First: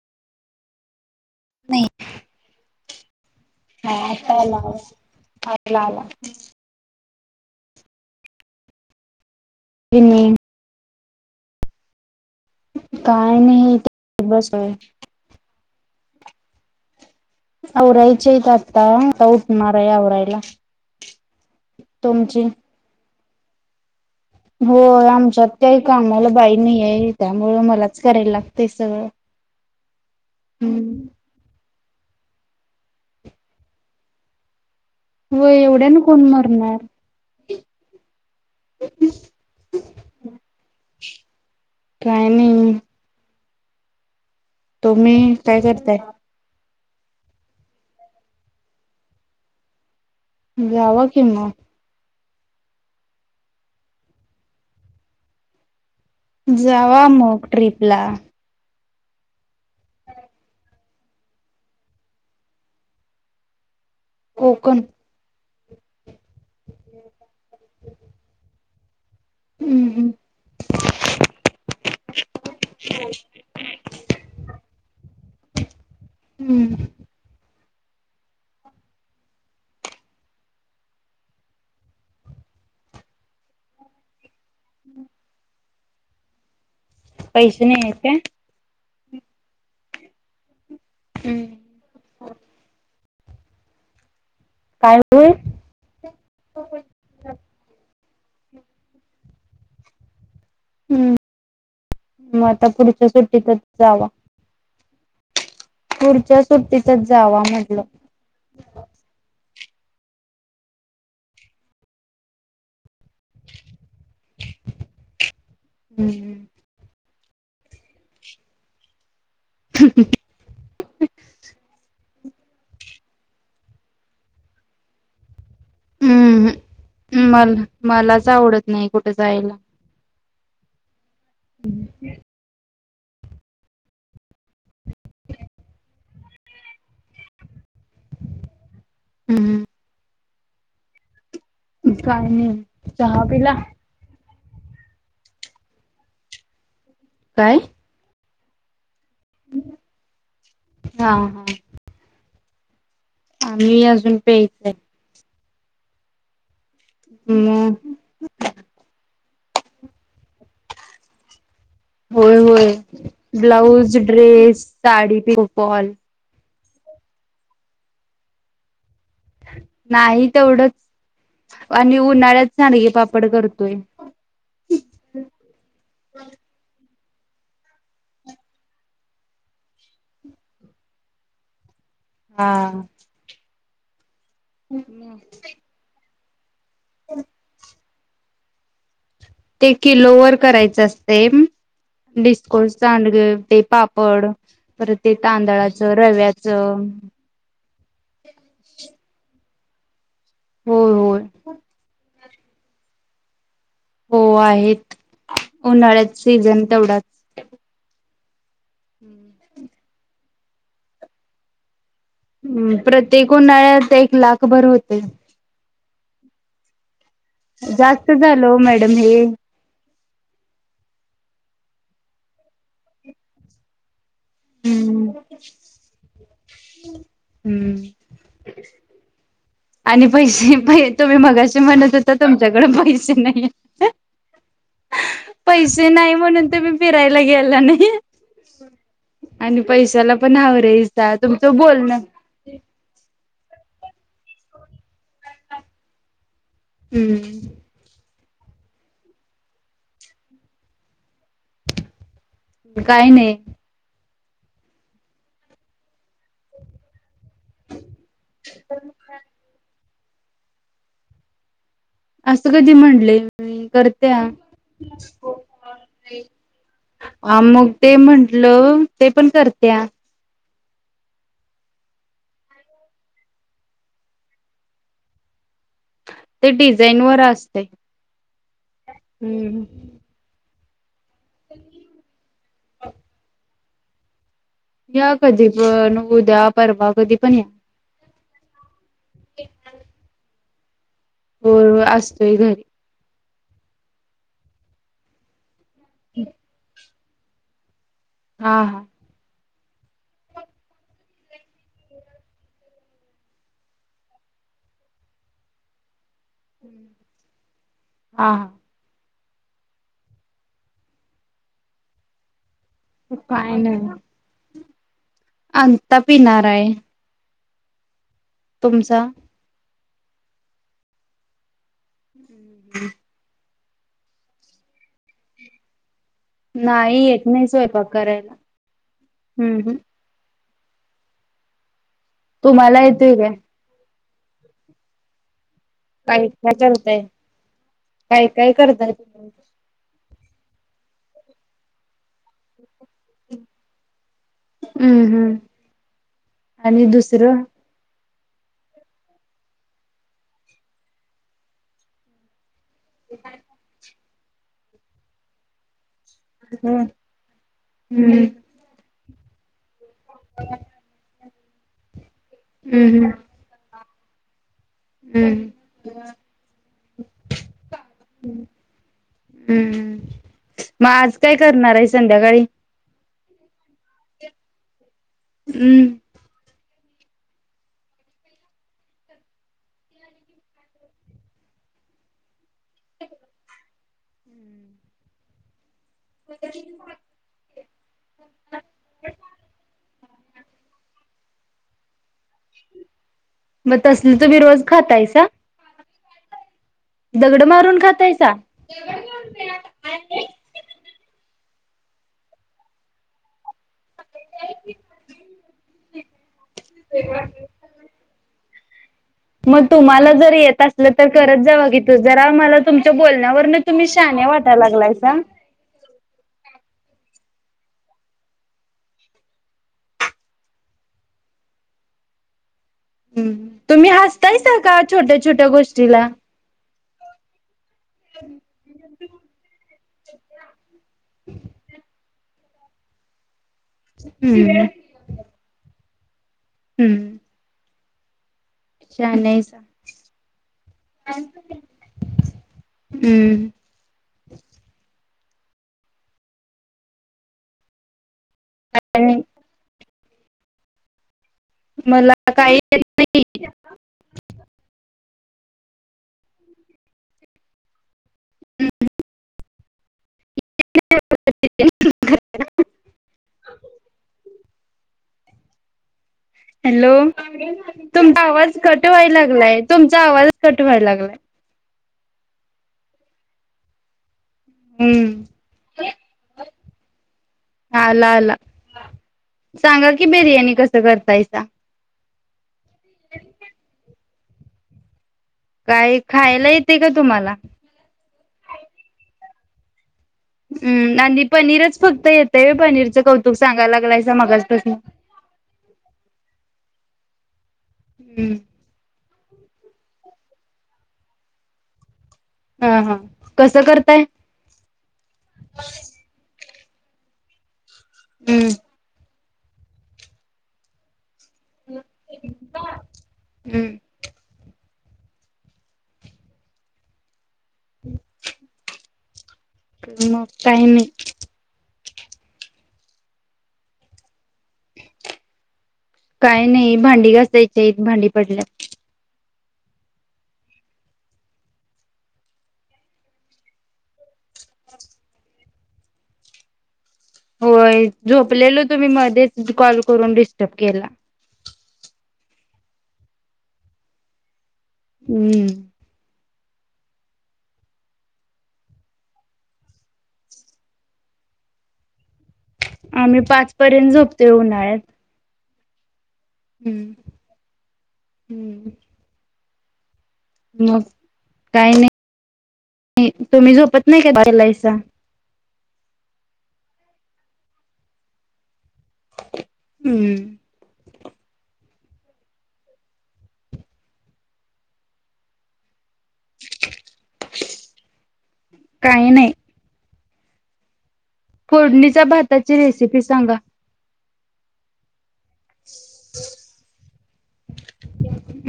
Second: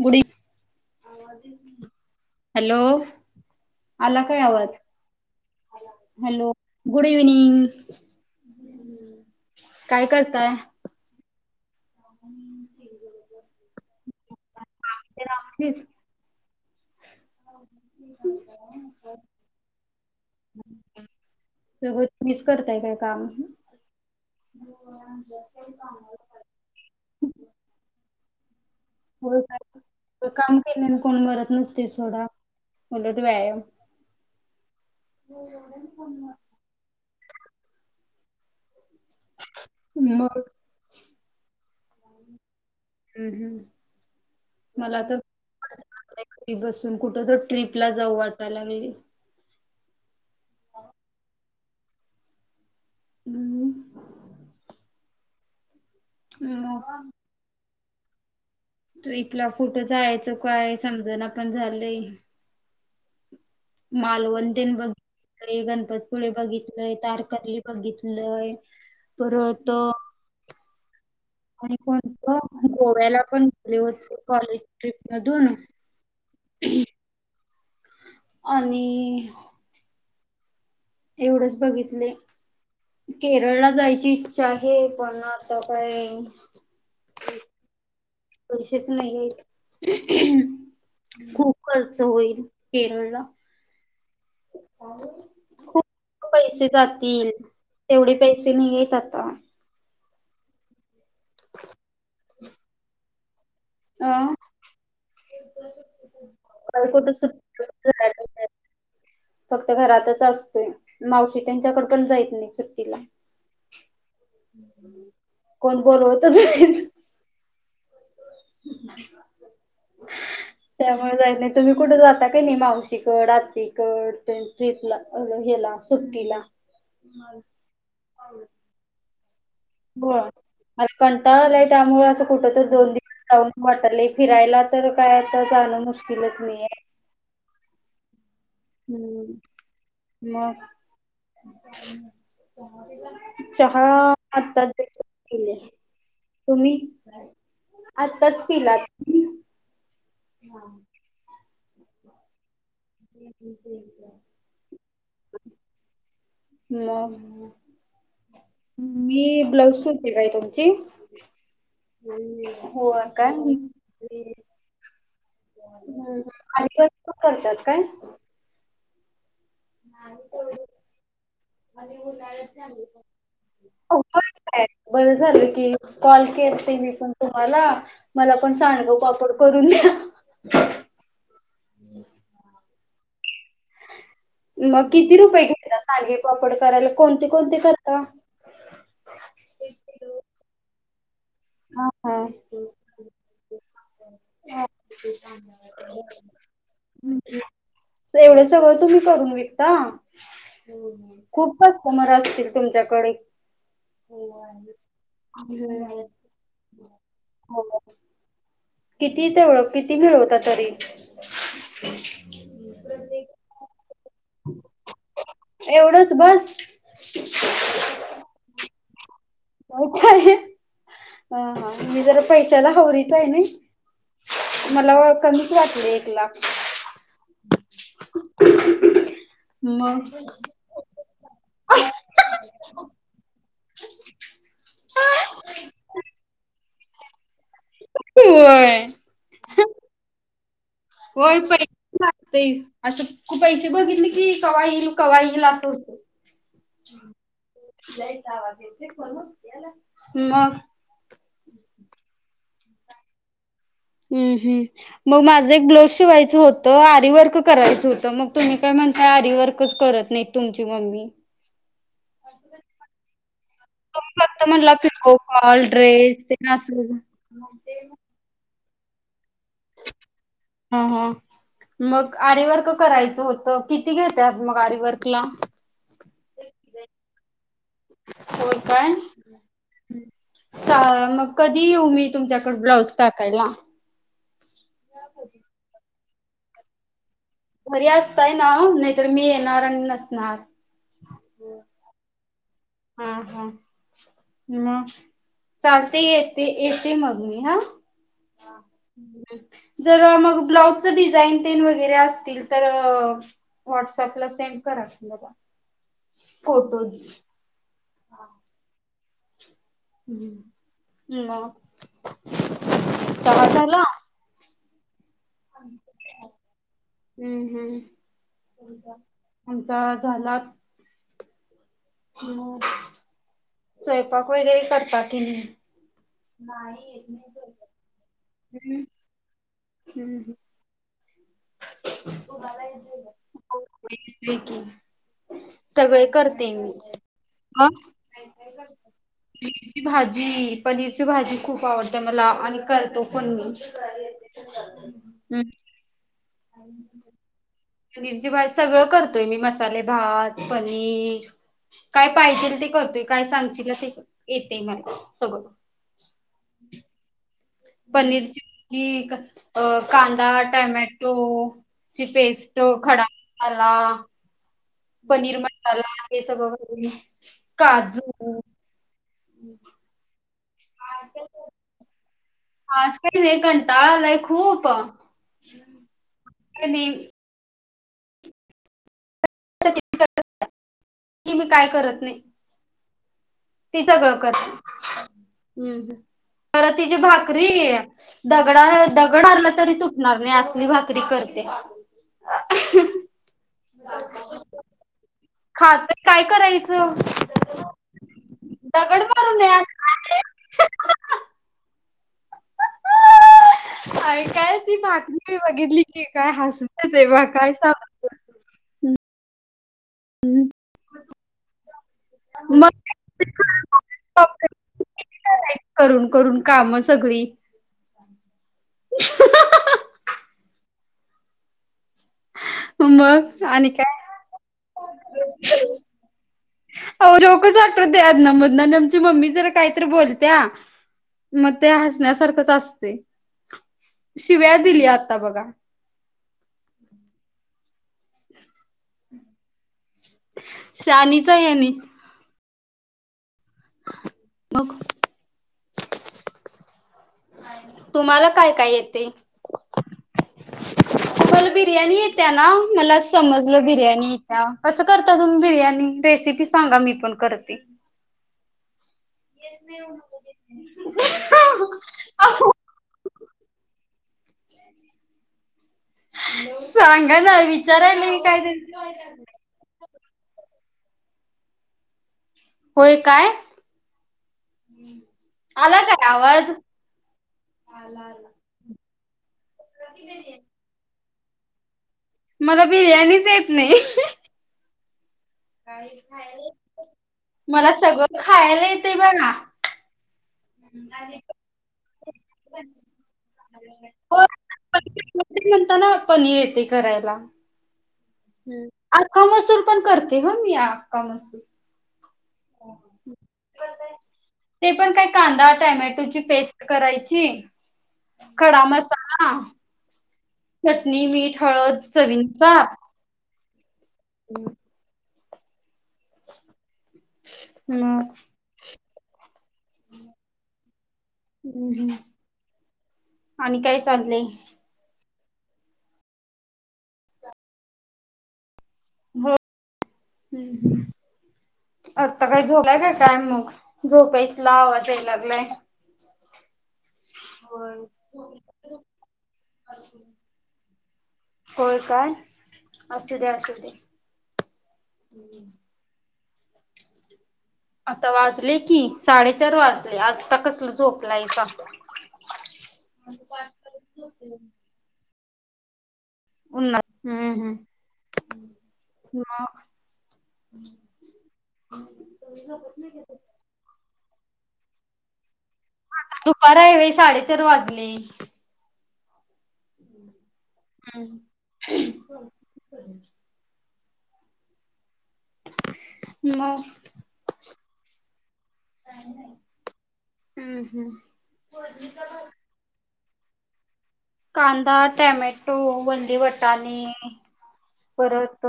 बुडी नाही हा आता आला आवाज- आला आला. Hello good evening. काय करताय? काय नाही हे इथे बसय. आवरायच्यात आत्ता [unintelligible] तहोय, तुम्हीच करताय काय काम? हो, आमच्यात त्याही कामाला बाई नाही आहे त्यामुळे मलाच करायला लागत. हो काय? काम केल्याने कोण हम्म मरत नस्- ते सोडा उलट व्यायाम- होय एवढ्यान कोण मरणार? मग्. काय नाही. [inaudible] तुम्ही- काय करताय? कुठं तर ट्रीपला जाऊ वाटाय लागलंय. जावा की म. [unintelligible] जावा मग मग ट्रीप - -पला. ट्रिपला कुठं जायाच? काय समजना पण झालंय. मालवण तेन कोकण बग. आणि गणपती [unintelligible] -पुळे बघितंलय तारकर्ली बघितंलय. परत हम्म हम्म -आणि कोणत? गोव्याला पण गेले होते कॉलेज ट्रीप. मधून? हुम्. आणि- एवढचं बघितंलय केरळला जायची इच्छा आहे पण आता काय? पैसे नाहीएत काय? नाहीत. हम्म खूप खर्च होईल केरळला. काय खूप पैसे [unintelligible] जातील तेवढे पैसे नही येत आता. हूं! म आता पुढच्या सुट तीत अं! पुढच्या सुट्टीतच जावा म्हटलं. सुट्टीला जायला मिळालं फक्त घरातच असतोय, मावशी त्यांच्यांकड पण जाईत नाही सुट्टीला. [inaudible] कोण हम्म. बोलवत. [inaudible] त्यामुळ जाय नही तुम्ही कुठ जाताय. काय नाही मावशीकड आतीकड ट्रिपला. हेला हूं सुट्टीला? हूं मला मलाच, आवडत नाही कुठ जायला. होय. कंटाळालाय, त्यामुळे असं कुठ दोन दि जावुच वाटायलय फिरायला. तर काय आता जण मुश तिलाच नीये हू! हम्म. मं! काय नाही चहा पिला? चहा आता तुम्ही काय आत्ताच! तिला. हा हा! आम्ही अजून प्यायचाय. म मग मी ब्लाऊ सुद काय तुमची, होय काय. PO Paul. आधिपासुन करत्यात काय? नाही तेवढंच आणि उन्हाळ्यात सांडगे पापड करतोय. बरं झालं कि कॉल केलते मी पण. तुम्हाला मला पण सांडग पापड करून द्या. हा. म किती रुपये घेतल्यात सांडगे- पापड- करायला कोणते कोणते [unintelligible] का? तेम हा हा -डिस्कोर्स सांडग, ते पापड, हा. परत ते तांदळाचं रव्याच. ता- हो खूपच [unintelligible] असतील. तुमच्याकडे- हो होंआहेत [inaudible] [unintelligible] तेवढा. किती ते? [unintelligible] किती मि ळवतात? तरी- हुं, प्रत्येक उन्हाळ्यात एक लाख भर होतयं. एवढच बस? जास्त झाल, ओ मॅडम हें. काहो काय ये, हां हां -मी जरा पैशाला हावरीच आहे नाई? हुं हुं, लाख हूं मग आणि पैशे पै? तुम्ही मगाशी म्हणत होता तुमच्याकडे पैसे नाही. पैसे नाही म्हणून तुम्ही फिरायला गेला- होय [unintelligible] आणि पैशाला पण हावरहायसा होय तुमचं पैसे बोलण- लागते असं खूप पैसे बघितले की, कवा इल कवा इल असं हुतय. हुं. [inaudible] मग? काही नाहीं. हुं हुं, मग माझं एक ब्लाऊज शिवायचं होतं आरीव- वर्क करायचं होतं, मग तुम्ही काय म्हणता आरीवर्कच कर. नाई तुमची मम्मी- असं कधी म्हंटलय? मी करते तुम्ही आं फक्त म्हणला पिको फॉल ड्रेस ते असं [unintelligible] आ मग ते म्हंटल- तेप- -पण करत्या. हां हां मग आरीवर्क करायचं होतं किती घेत्यात मग आरीवर्कला ते डिझाईन वर असतय होय -हं. साधं - मग कधी येऊ मी तुमच्याकड पण ब्लाऊज टाकायला या कधीपण उद्या परवा कधी पण या घरी असताय ना नाहीतर मी येणार आणि नसणार होय अस तोय घरी हां हां म चालतेय येते ते मग मी हा हा जर मग ब्लाउज डिझाईन तेन वगैरे असतील तर वॉट्सअपला सेंड करा की‌ मला फोटोज हा हां हम्म मग ते चहा काय झाला नाही अंता पिनाराय हम्म हम्म [unintelligible] चा झाला [unintelligible] स्वयंपाक वगैरे करता की नाही? नाही येत नाही स्वयंपाक करायला हम्म हम्म तुमला येतोय काय? होय येतोय की सगळे काय करते काय मी‌ करताय मग काय काय करतेस मेथीची भाजी जी पनीरची भाजी खूप आवडतेय मला आणि करतो पण मी हम्म आणि दुसरं पनीरची भाजी सगळं करतोय मी मसाले भात, पनीर काय पाहिजेल ते करतोय काय सांगचीला ते येतय मला सगळ. हम्म. हम्म पनीरची भाजी, अ कांदा, टोमॅटो, ची पेस्ट खडा हम्म मसाला, पनीर हम्म. मसाला हे‌ सगळ करून घालुन काजू हम्मम. मग आज काय करणार हायसा? ड्या काळी [unintelligible] होय की बाय कंटाळा आलाय खूप हम्म. [unintelligible] नाही [unintelligible] की मी काय करत नाही ती सगळं कर हम्म तर तिची भाकरी अ दगडला दगड हाणला तरी तू नारन्या असली भाकरी करते आ अं हं. मग तसल तुमी रोज खातायसा. खातोय काय करायचं दगड मारून खातायसा दगड मारू नये मारून असं काय नाही. खातंय. ऐकाय ती मातमी मीऊ बघितली की काय हास हे देवा काय सांगू तुला? हम्म. मद तुम्हाला जर येत असल तर करत जावा. जरा मला तुमच्या मग बोलण्यावरन तुम्ही शान्या वाटायला लागलायसा. करून करून काम सगळी उ ह ह ह. मग आणि तुम्ही काय हसतायसा का छोट्या छोट्या गोष्टीला आव जोकच आठवते आज्ञा मदन अन आमची मम्मी जरा काहीतरी बोलत्या मग ते हसण्यासारखंच अस असे. शिव्या दिली आता बघा. हम्मं. [inaudible] शहाणायसा शाणीच हाय आणि हम्म. मग, तुमाला काय काय येतय? [inaudible] तुम्हाला बिर्याणी मला येतीया ना काही मला समजलं बिर्याणी येतीया कसं करता तुम्ही? बिर्याणी रेसिपी सांगा मी पण करते. हं अओ. हॅलो विचारायला तुमचा काय आवाज कट व्हायला ते लागलाय तुम् चा आवाज कट व्हायला लागलाय. होय काय. हम्म आला काय आवाज आला आला. सांगा की बिर्याणी कसं करतायसा? ता मला बिर्याणीच येत नाही. काय खायला येते का तुम्हाला मला सगळं खायला येतंय बघा. [unintelligible] आणि पनीरच फक्त येतय व्हय पनीरचं कौतुक सांगायला लागलायसा हो मगाच पासन ते म्हणताना करायला. हम्म आक् का मसूर पण करतेय हं मी आक्का मसूर. हं हं कसं करताय? ते पण काय कांदा टोमॅटोची पेस्ट ट करायची. हम्म खडा मसाला चटणी मीठ हळद चवीनुसार [unintelligible] [inaudible] मग् काय मग काय नाही. आणि काय चाललंय काय नाही भांडी घासायची हाईत भांडी पडल्यात. हम्म आता काय झोपलाय काय काय मग झोपेतला आवाज याय लागलाय. होय व्हंय झोपलेलो तुम्ही मध्येच कॉल करून डिस्टब केला. होय काय असूदे असूदे. हम्म आता वाजले की साडेचार वाजले आता कसंल झोपलाईसा आम्ही पाच पर्यंत झोपतोय उन्हाळ्यात उन्हात हम्म हम्म हम्म उन्हाळा मग काही नाही तुम्ही झोपत नाही काय [unintelligible] आता दुपार हाय वय साडेचार वाजले. हम्म हम्म [unintelligible] [inaudible] मग काही नाही. हम्म हम्म फोडणीच्या भाताची रेसिपी सांगा कांदा, टयाम्या टो वल्ले वाटाने परत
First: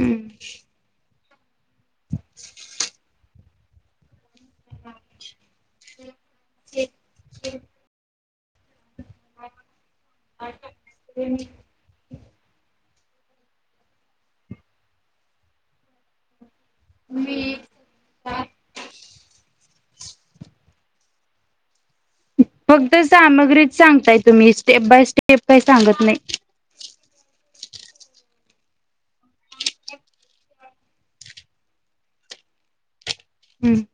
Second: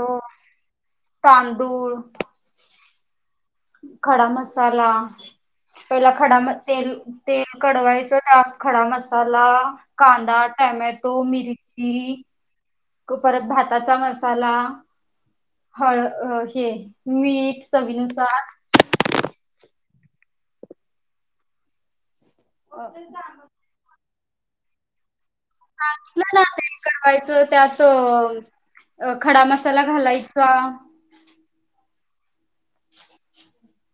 तांदूळ खडा मसा साला पहिला खडा म तेल तेल कडवायचं. त्यात खडा मस मसाला, कांदा, टोमॅटो, मिरची परत भाताचा मसाला हळ अ मीठ चवीनुसार अ, फक्त सामग्रीच सांगताय. तुम्ही स्टेप बाय स्टेप- काही सांगत सांगितल नाही. ना तेल कडवायच कस - ते आस खडा मसाला घालायचा- [inaudible] हम्म.